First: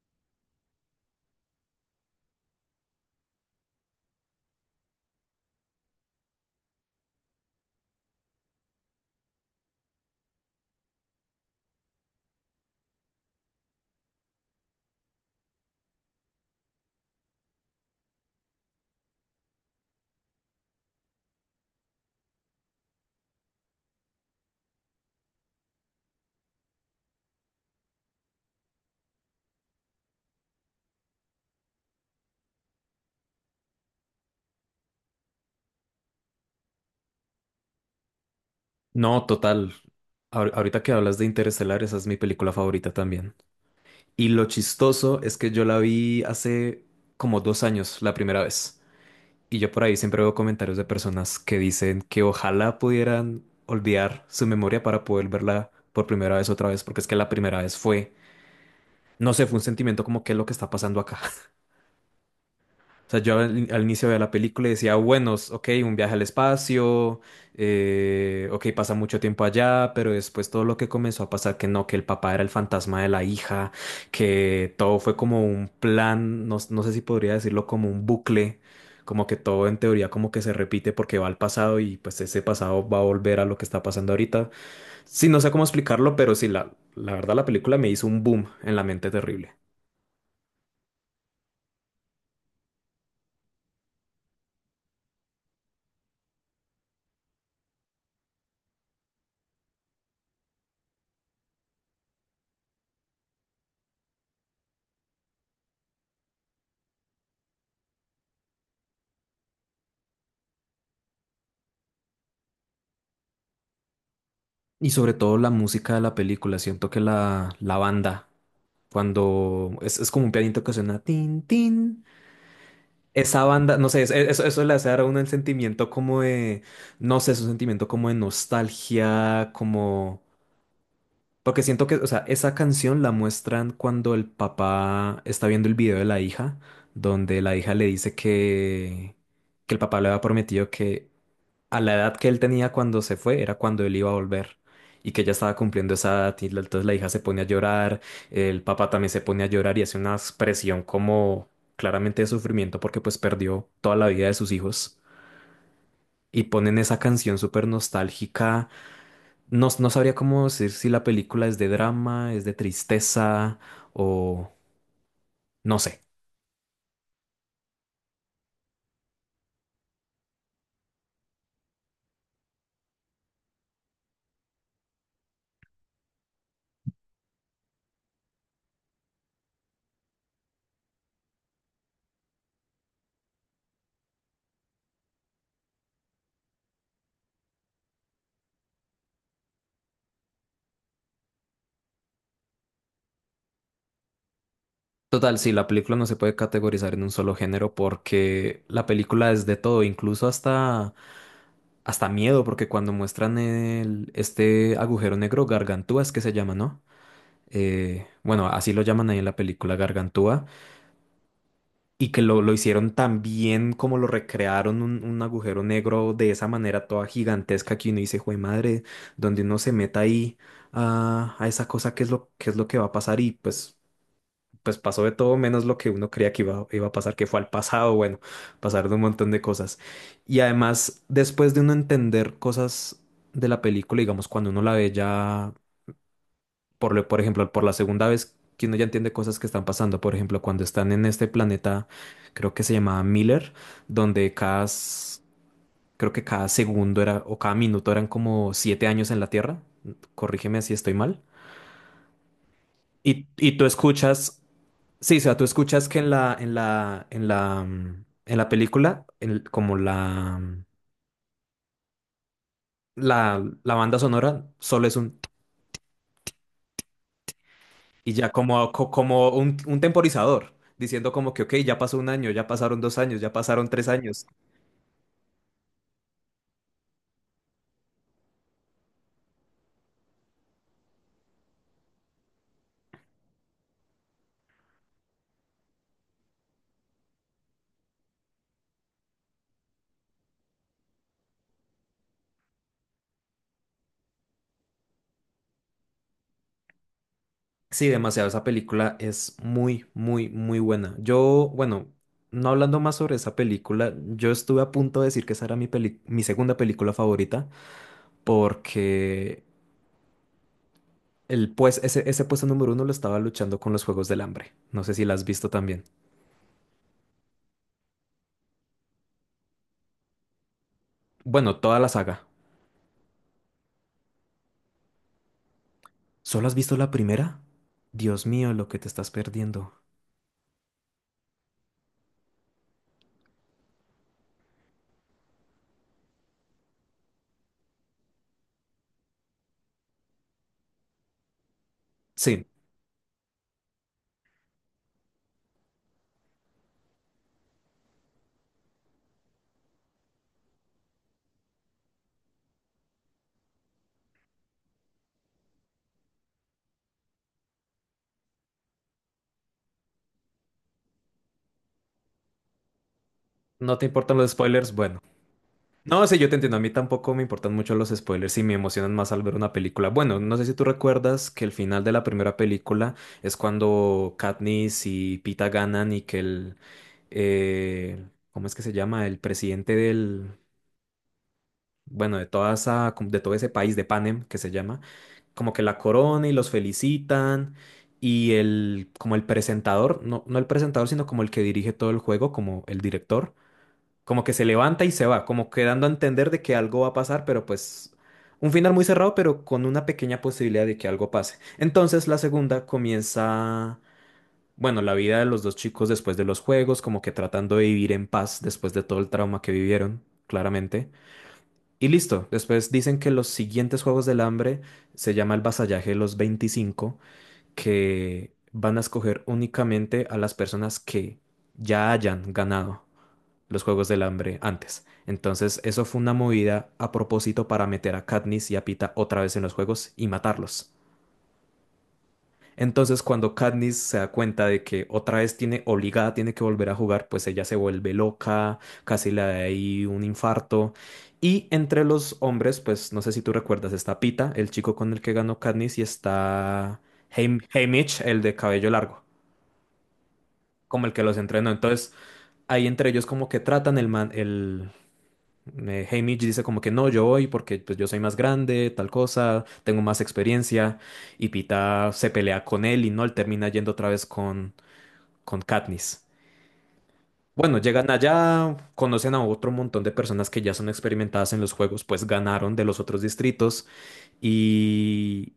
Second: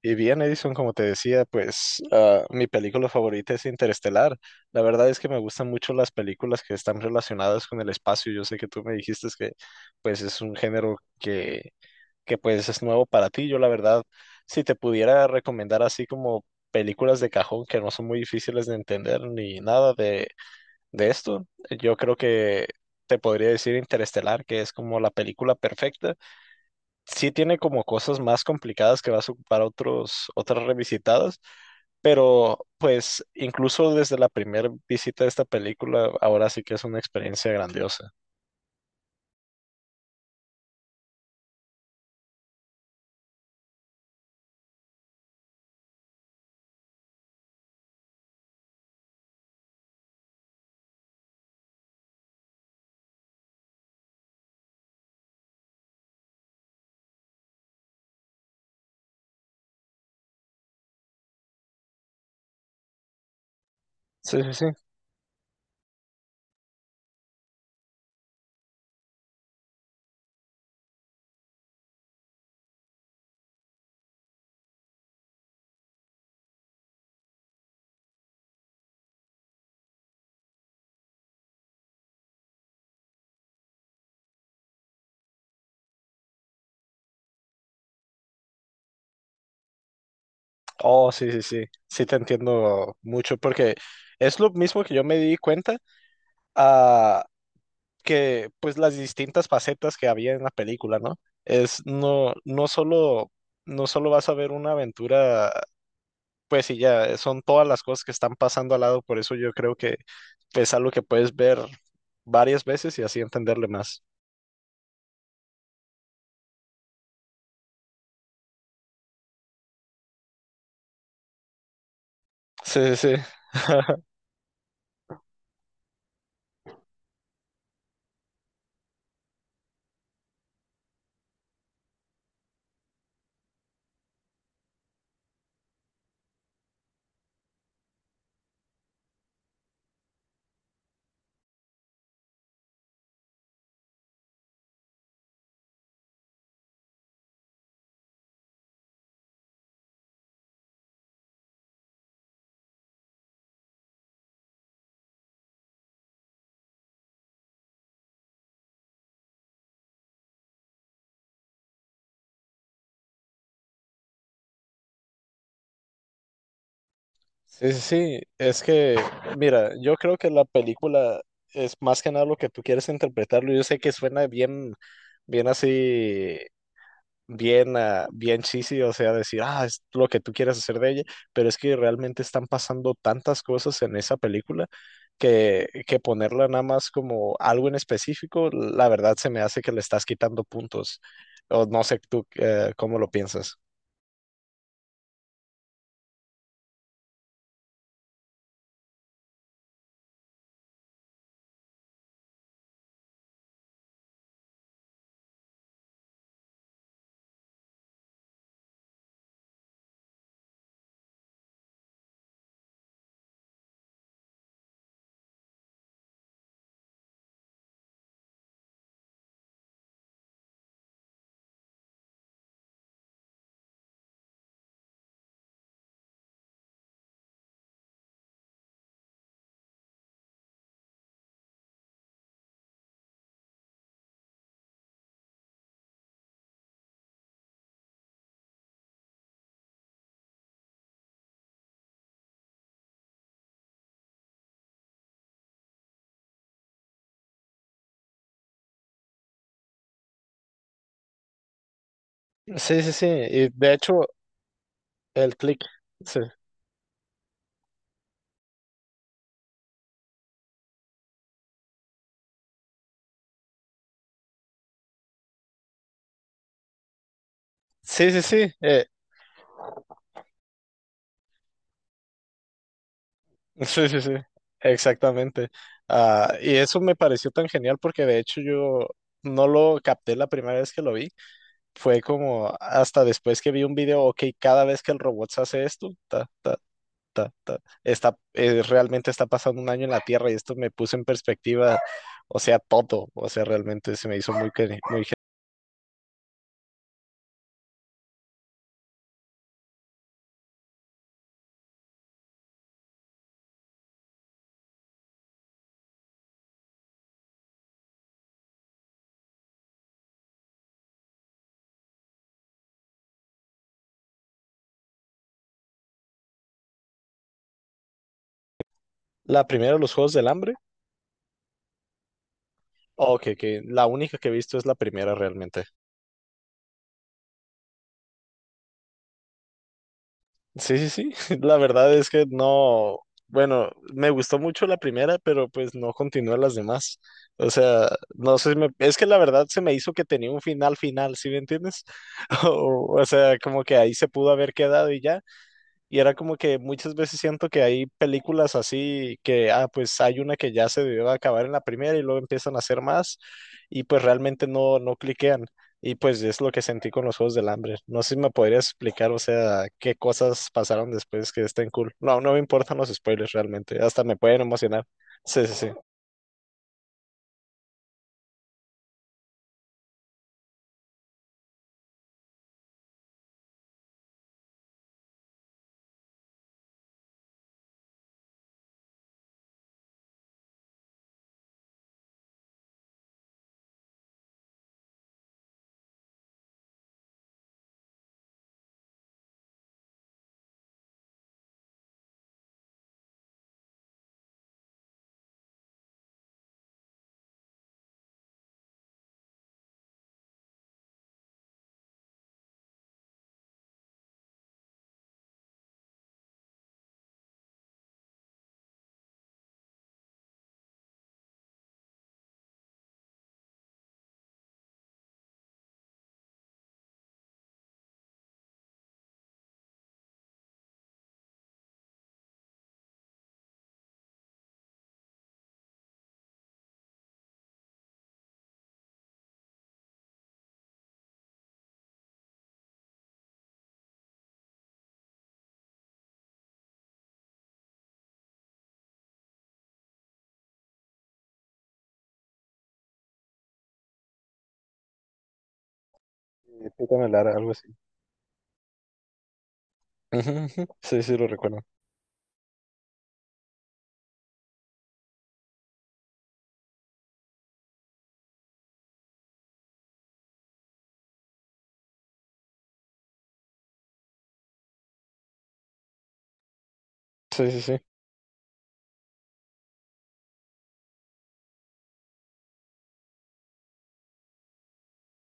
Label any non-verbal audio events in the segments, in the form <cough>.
Y bien, Edison, como te decía, mi película favorita es Interestelar. La verdad es que me gustan mucho las películas que están relacionadas con el espacio. Yo sé que tú me dijiste que pues es un que pues es nuevo para ti. Yo la verdad, si te pudiera recomendar así como películas de cajón que no son muy difíciles de entender ni nada de esto, yo creo que te podría decir Interestelar, que es como la película perfecta. Sí, tiene como cosas más complicadas que vas a ocupar otras revisitadas, pero pues incluso desde la primera visita de esta película, ahora sí que es una experiencia grandiosa. No, total. Ahorita que hablas de Interestelar, esa es mi película favorita también. Y lo chistoso es que yo la vi hace como 2 años, la primera vez. Y yo por ahí siempre veo comentarios de personas que dicen que ojalá pudieran olvidar su memoria para poder verla por primera vez otra vez, porque es que la primera vez fue, no sé, fue un sentimiento como que es lo que está pasando acá. O sea, yo al inicio de la Sí, sí, sí. película decía, bueno, ok, un viaje al espacio, ok, pasa mucho tiempo allá, pero después todo lo que comenzó a pasar, que no, que el papá era el fantasma de la hija, que todo fue como un plan, no, no sé si podría decirlo como un bucle, como que todo en teoría como que se repite porque va al pasado y pues ese pasado va a volver a lo que está pasando ahorita. Sí, no sé cómo explicarlo, pero sí, la verdad la película me hizo un boom en la mente terrible. Oh, sí, sí, sí. Sí, te entiendo mucho porque es lo mismo que yo me di cuenta a que pues las distintas facetas que había en la película, ¿no? Es no solo, no solo vas a ver una aventura. Pues sí, ya son todas las cosas que están pasando al lado, por eso yo creo que es algo que puedes ver varias veces y así entenderle más. Y sobre todo la música de la película, siento que la banda, cuando es como un pianito que suena tin, tin, Sí, sí, sí. esa banda, no sé, <laughs> eso le hace dar a uno el sentimiento como de, no sé, es un sentimiento como de nostalgia, como, porque siento que, o sea, esa canción la muestran cuando el papá está viendo el video de la hija, donde la hija le dice que el papá le había prometido que a la edad que él tenía cuando se fue, era cuando él iba a volver. Y que ella estaba cumpliendo esa edad, y entonces la hija se pone a llorar, el papá también se pone a llorar y hace una expresión como claramente de sufrimiento porque pues perdió toda la vida de sus hijos. Y ponen esa canción súper nostálgica. No, no sabría cómo decir si la película es de drama, es de tristeza o no sé. Sí, sí, sí. Es que, mira, yo creo que la película es más que nada lo que tú quieres interpretarlo. Yo sé que suena bien, bien así, bien cheesy, o sea, decir, ah, es lo que tú quieres hacer de ella, pero es que realmente están pasando tantas cosas en esa que ponerla nada más como algo en específico, la verdad se me hace que le estás quitando puntos. O no sé tú, cómo lo piensas. Total, sí, la película no se puede categorizar en un solo género porque la película es de todo, incluso hasta miedo, porque cuando muestran este agujero negro, Gargantúa es que se llama, ¿no? Bueno, así lo llaman ahí en la película Gargantúa, y que lo hicieron tan bien como lo recrearon un agujero negro de esa manera toda gigantesca que uno dice, jue madre, donde uno se meta ahí a esa cosa, qué es lo que va a pasar, y pues pasó de todo menos lo que uno creía que iba a pasar, que fue al pasado, bueno, pasar de un montón de cosas. Y además, después de uno entender cosas de la película, digamos, cuando uno la ve ya, por ejemplo, por la segunda vez, que uno ya entiende cosas que están pasando, por ejemplo, cuando están en este planeta, creo que se llamaba Miller, donde creo que cada segundo era, o cada minuto eran como 7 años en la Tierra, corrígeme si estoy mal. Sí, sí, sí. Y, Y y tú de hecho, escuchas. Sí, o el sea, tú click. escuchas que Sí, en la película, la banda sonora solo es un, sí, y sí. ya Sí, como, como un temporizador, diciendo como que, ok, ya pasó un año, ya pasaron 2 años, ya pasaron tres sí, sí, sí, años. exactamente. Ah, y eso me pareció tan genial porque de hecho yo no lo capté la primera vez que lo vi, fue como hasta después que vi un video. Ok, cada vez que el robot se hace esto, ta, ta, ta, ta, realmente está pasando un año en la Tierra y esto me puso en perspectiva, o sea, todo, o sea, realmente se me hizo muy... gen- Sí, demasiado, esa película es muy, muy, muy buena. Yo, bueno, no hablando más sobre esa película, yo estuve a punto de decir que esa era mi segunda película favorita, porque El pues, ese puesto número uno lo estaba luchando con los Juegos del Hambre. No sé si la has visto también. La primera, los Juegos del Hambre, Bueno, toda la saga. ok, que la única que he visto es la primera realmente. ¿Solo has visto la primera? Dios mío, lo que te estás perdiendo. Sí, sí, sí. <laughs> La verdad es que no, bueno, me gustó mucho la primera, pero pues no continué las demás. O sea, no sé, si me- es que la verdad se me hizo que tenía un final final, ¿sí me entiendes? <laughs> Sí, O sea, como que ahí se pudo haber quedado y ya. Y era como que muchas veces siento que hay películas así que, ah, pues hay una que ya se debió acabar en la primera y luego empiezan a hacer más y pues realmente no cliquean. Y pues es lo que sentí con los Juegos del Hambre. No sé si me podrías explicar, o sea, qué cosas pasaron después que estén cool. No, no me importan los spoilers no realmente, te hasta importan me los pueden spoilers, emocionar. bueno. Sí, sí, sí. No, sí, yo te entiendo. A mí tampoco me importan mucho los spoilers y me emocionan más al ver una película. Bueno, no sé si tú recuerdas que el final de la primera película es cuando Katniss y Pita ganan y que el, ¿cómo es que se llama? El presidente del, bueno, de toda esa, como de todo ese país de Panem que se llama, como que la corona y los felicitan y el, como el presentador, no, no el presentador, sino como el que dirige todo el juego, como el director, como que se levanta y se va, como que dando a entender de que algo va a pasar, pero pues un final muy cerrado, pero con una pequeña posibilidad de que algo pase. Entonces la segunda comienza. Bueno, la vida de los dos chicos después de los juegos, como que tratando de vivir en paz después de todo el trauma que vivieron, claramente. Y listo, después dicen que los siguientes Juegos del Hambre se llama el Vasallaje de los 25, que van a escoger únicamente a las personas que ya hayan ganado los Juegos del Hambre antes. Entonces, eso fue una movida a propósito para meter a Katniss y a Pita otra vez en los juegos y matarlos. Entonces, cuando Katniss se da cuenta de que otra vez tiene obligada, tiene que volver a jugar, pues ella se vuelve loca, casi le da ahí un infarto. Y entre los hombres, pues no sé si tú recuerdas, está Pita, el chico con el que ganó Katniss, y está Pícame Lara, Haymitch, algo así. Haymitch, el de cabello largo, Ujú, ujú. como el que Sí, los sí, lo entrenó. recuerdo. Entonces, ahí entre ellos como que tratan, el man, el Haymitch dice como que no, yo voy porque pues yo soy más grande, tal cosa, tengo más experiencia. Y Pita se pelea con él y no, él termina yendo otra vez con Katniss. Sí, Bueno, sí, sí. llegan allá, conocen a otro montón de personas que ya son experimentadas en los juegos, pues ganaron de los otros distritos y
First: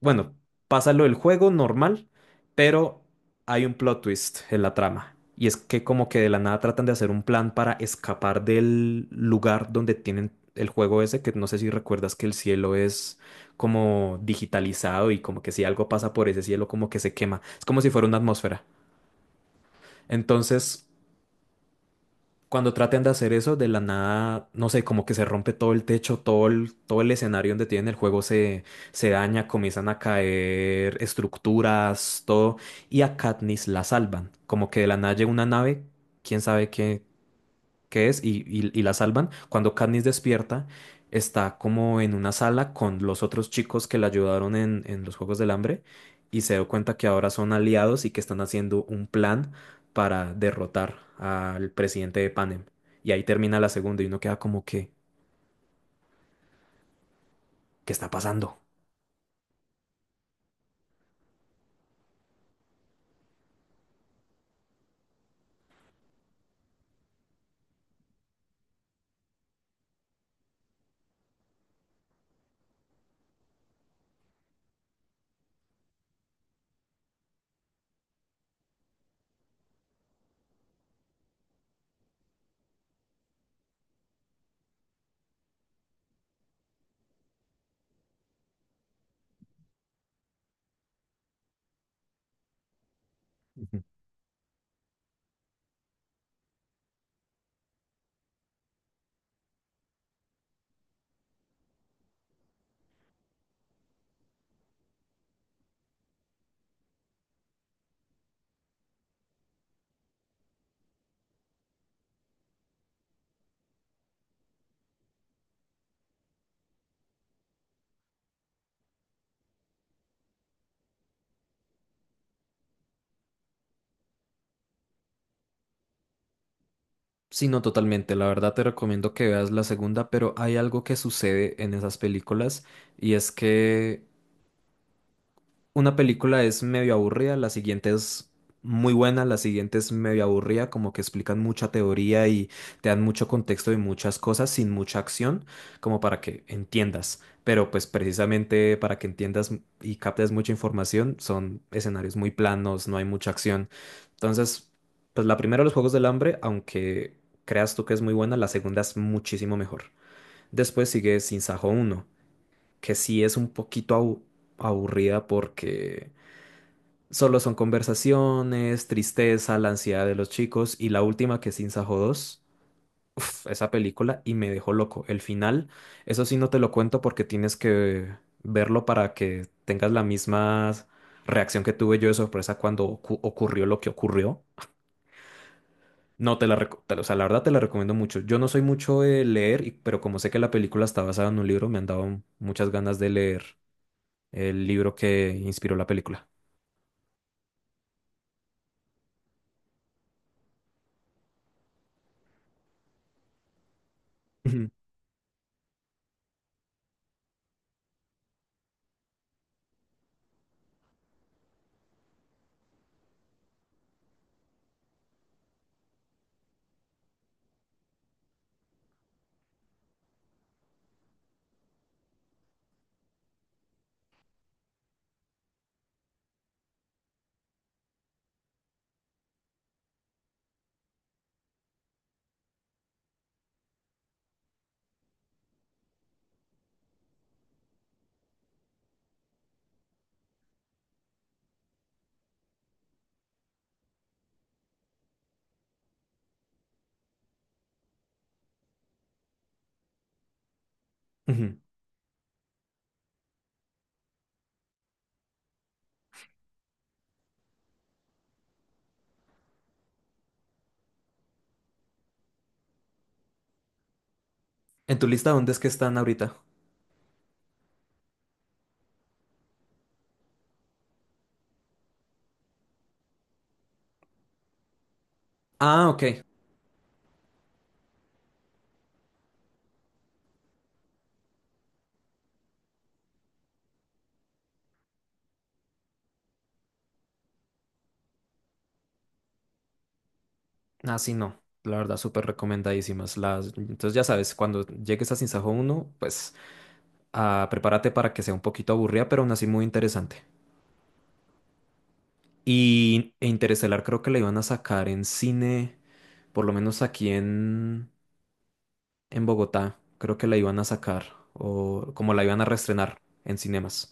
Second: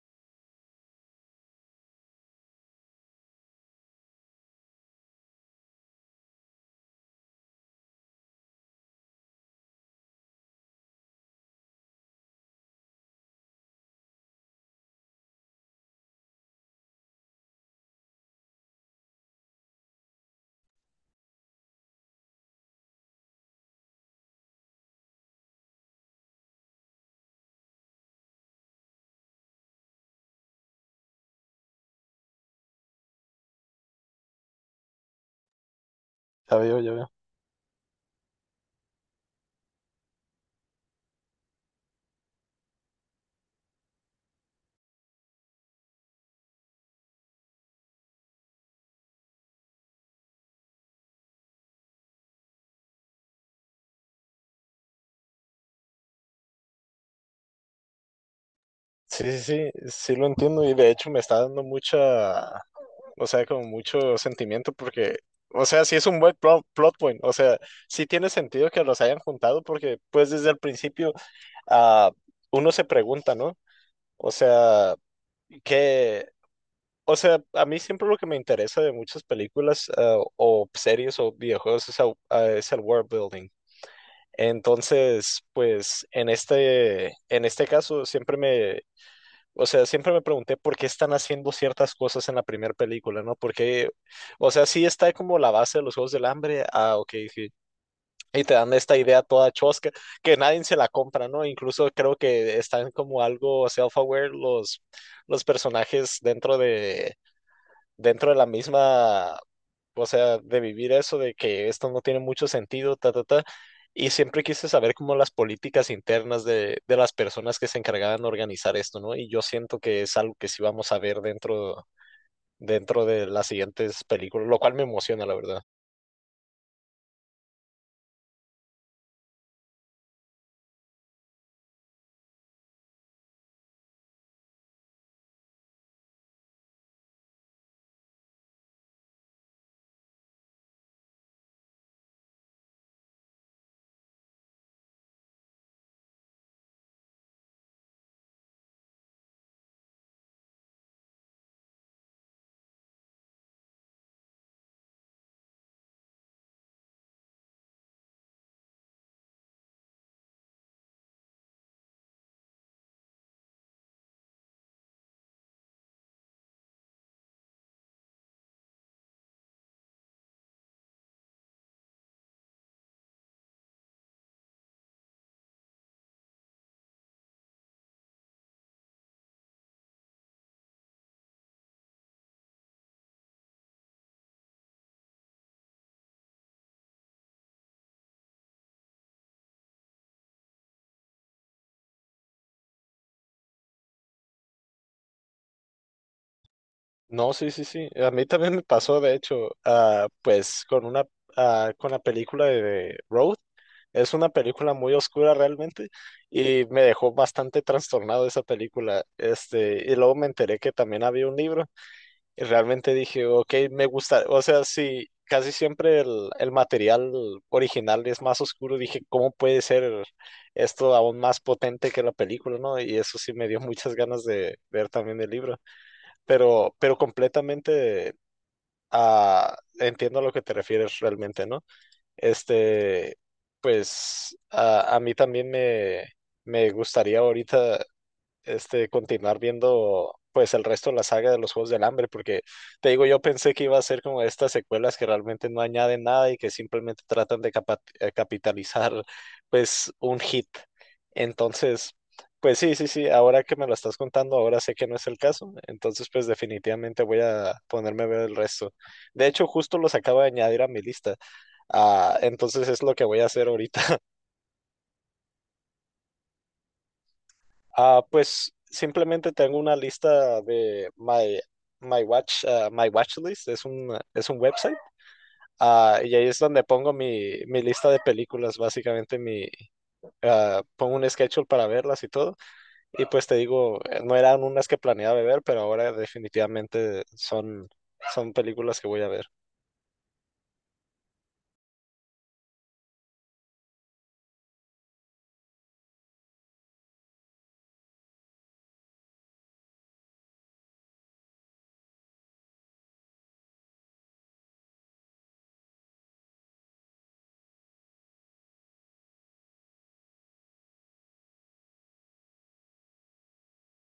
bueno, pasa lo del juego normal, pero hay un plot twist en la trama. Y es que como que de la nada tratan de hacer un plan para escapar del lugar donde tienen el juego ese, que no sé si recuerdas que el cielo es como digitalizado y como que si algo pasa por ese cielo como que se quema. Es como si fuera una atmósfera. Entonces, cuando traten de hacer eso, de la nada, no sé, como que se rompe todo el techo, todo el escenario donde tienen el juego se, se daña, comienzan a caer estructuras, todo, y a Katniss la salvan. Como que de la nada llega una nave, quién Ya sabe veo, ya qué, veo. que es, y la salvan. Cuando Katniss despierta, está como en una sala con los otros chicos que la ayudaron en los Juegos del Hambre, y se dio cuenta que ahora son aliados y que están haciendo un plan para derrotar al presidente de Panem. Y ahí termina la segunda y uno queda como que, ¿qué está pasando? Sí, sí, sí, sí, lo entiendo y de hecho me está dando mucha, o sea, con mucho sentimiento porque, o sea, sí es un buen plot point, o sea, sí tiene sentido que los hayan juntado porque pues desde el principio, ah, uno se pregunta, ¿no? O sea, que, o sea, a mí siempre lo que me interesa de muchas películas, ah, o series o videojuegos es el world building. Entonces, pues en en este caso siempre me, o sea, siempre me pregunté por qué están haciendo ciertas cosas en la primera película, ¿no? Ujú. Porque, o sea, sí está como la base de los Juegos del Hambre, ah, ok, sí. Y te dan esta idea toda chosca, que nadie se la compra, ¿no? Incluso creo que están como algo los personajes dentro de la misma, o sea, de vivir eso de que esto no tiene mucho sentido, ta, ta, ta. Y siempre quise saber como las políticas internas de las personas que se encargaban de organizar esto, ¿no? Y yo siento que es algo que sí vamos a ver dentro de las siguientes películas, lo cual me emociona, la verdad. Sí, no, totalmente. La verdad te recomiendo que veas la segunda, pero hay algo que sucede en esas películas y es que una película es medio aburrida, la siguiente es muy buena, la siguiente es medio aburrida, como que explican mucha teoría y te dan mucho contexto y muchas cosas sin mucha acción, como para que entiendas. Pero pues precisamente para que entiendas y captes mucha información, son escenarios muy planos, no hay mucha acción. Entonces, pues la primera, Los Juegos del Hambre, aunque creas tú que es muy buena, la segunda es muchísimo mejor. Después sigue Sin Sajo 1, que sí es un poquito aburrida, porque solo son conversaciones, tristeza, la ansiedad de los chicos, y la última, que es Sinsajo 2. Uf, esa película y me dejó loco. El final, eso sí no te lo cuento porque tienes que verlo para que tengas la misma reacción que tuve yo de sorpresa cuando ocurrió lo que ocurrió. No, te la, reco- te la- o sea, la verdad te la recomiendo mucho. Yo no soy mucho de leer, pero como sé que la película está basada en un libro, me han dado muchas ganas de leer el libro que inspiró la película. No, sí, sí, sí. A mí también me pasó, de hecho, ah, pues con una, ah, con la película de Road. Es una <laughs> película Ujú, muy oscura realmente y me dejó bastante trastornado esa película. Este, y luego me enteré que también había un libro y realmente dije, ok, me gusta. O sea, sí, casi siempre el material original es más oscuro. Dije, ¿cómo puede ser esto aún más potente que la película, no? Y eso sí me dio muchas ganas de ver también el libro, pero completamente, ah, entiendo a lo que te refieres realmente, ¿no? Este, pues a mí también me gustaría ahorita, este, continuar viendo pues el resto de la saga de los Juegos del Hambre, porque te digo, yo pensé que iba a ser como estas secuelas que realmente no añaden nada y que simplemente tratan de capitalizar pues un hit. ujú. Entonces, pues sí, sí, sí, ahora que me lo estás contando, ahora sé que no es el caso, entonces pues definitivamente voy a ponerme a ver el resto. De hecho, justo los acabo de añadir a mi lista. Ah, entonces es lo que voy a hacer ahorita. ¿En tu lista dónde es que están ahorita? Ah, pues simplemente tengo una lista de my my watch list, es un website, Ah, ah, y ahí ok. es donde pongo mi, mi lista de películas, básicamente mi, ah, pongo un schedule para verlas y todo, y pues te digo, no eran unas que planeaba ver, pero ahora definitivamente son, son películas que voy a ver. Ah, sí, no. La verdad, súper recomendadísimas. Entonces, ya sabes, cuando llegues a Sinsajo 1, pues, prepárate para que sea un poquito aburrida, pero aún así muy interesante. Y Interestelar creo que la iban a sacar en cine, por lo menos aquí en Bogotá. Creo que la iban a sacar, o como la iban a reestrenar en cinemas.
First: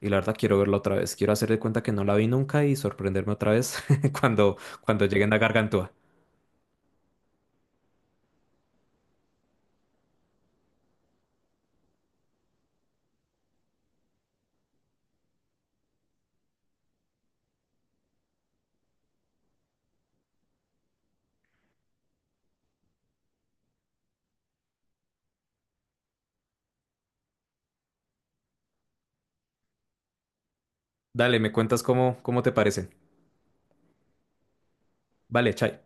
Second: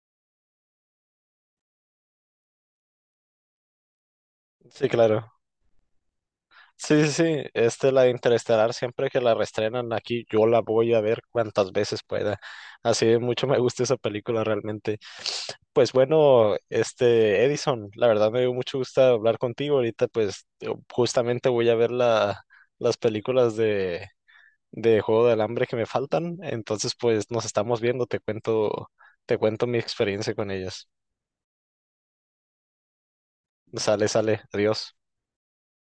Y la verdad, quiero verla otra vez. Quiero hacer de cuenta que no la vi nunca y sorprenderme otra vez <laughs> cuando, Sí, claro. lleguen a Gargantúa. Sí, sí, sí, este, la de Interestelar, siempre que la reestrenan aquí, yo la voy a ver cuantas veces pueda. Así de mucho me gusta esa película realmente. Pues bueno, este, Edison, la verdad me dio mucho gusto hablar contigo. Ahorita pues yo justamente voy a ver las películas de Juego del Hambre que me faltan. Entonces pues nos estamos viendo, te cuento mi experiencia con ellas. Dale, me cuentas cómo, te parece. Sale, sale, adiós. Vale, chai.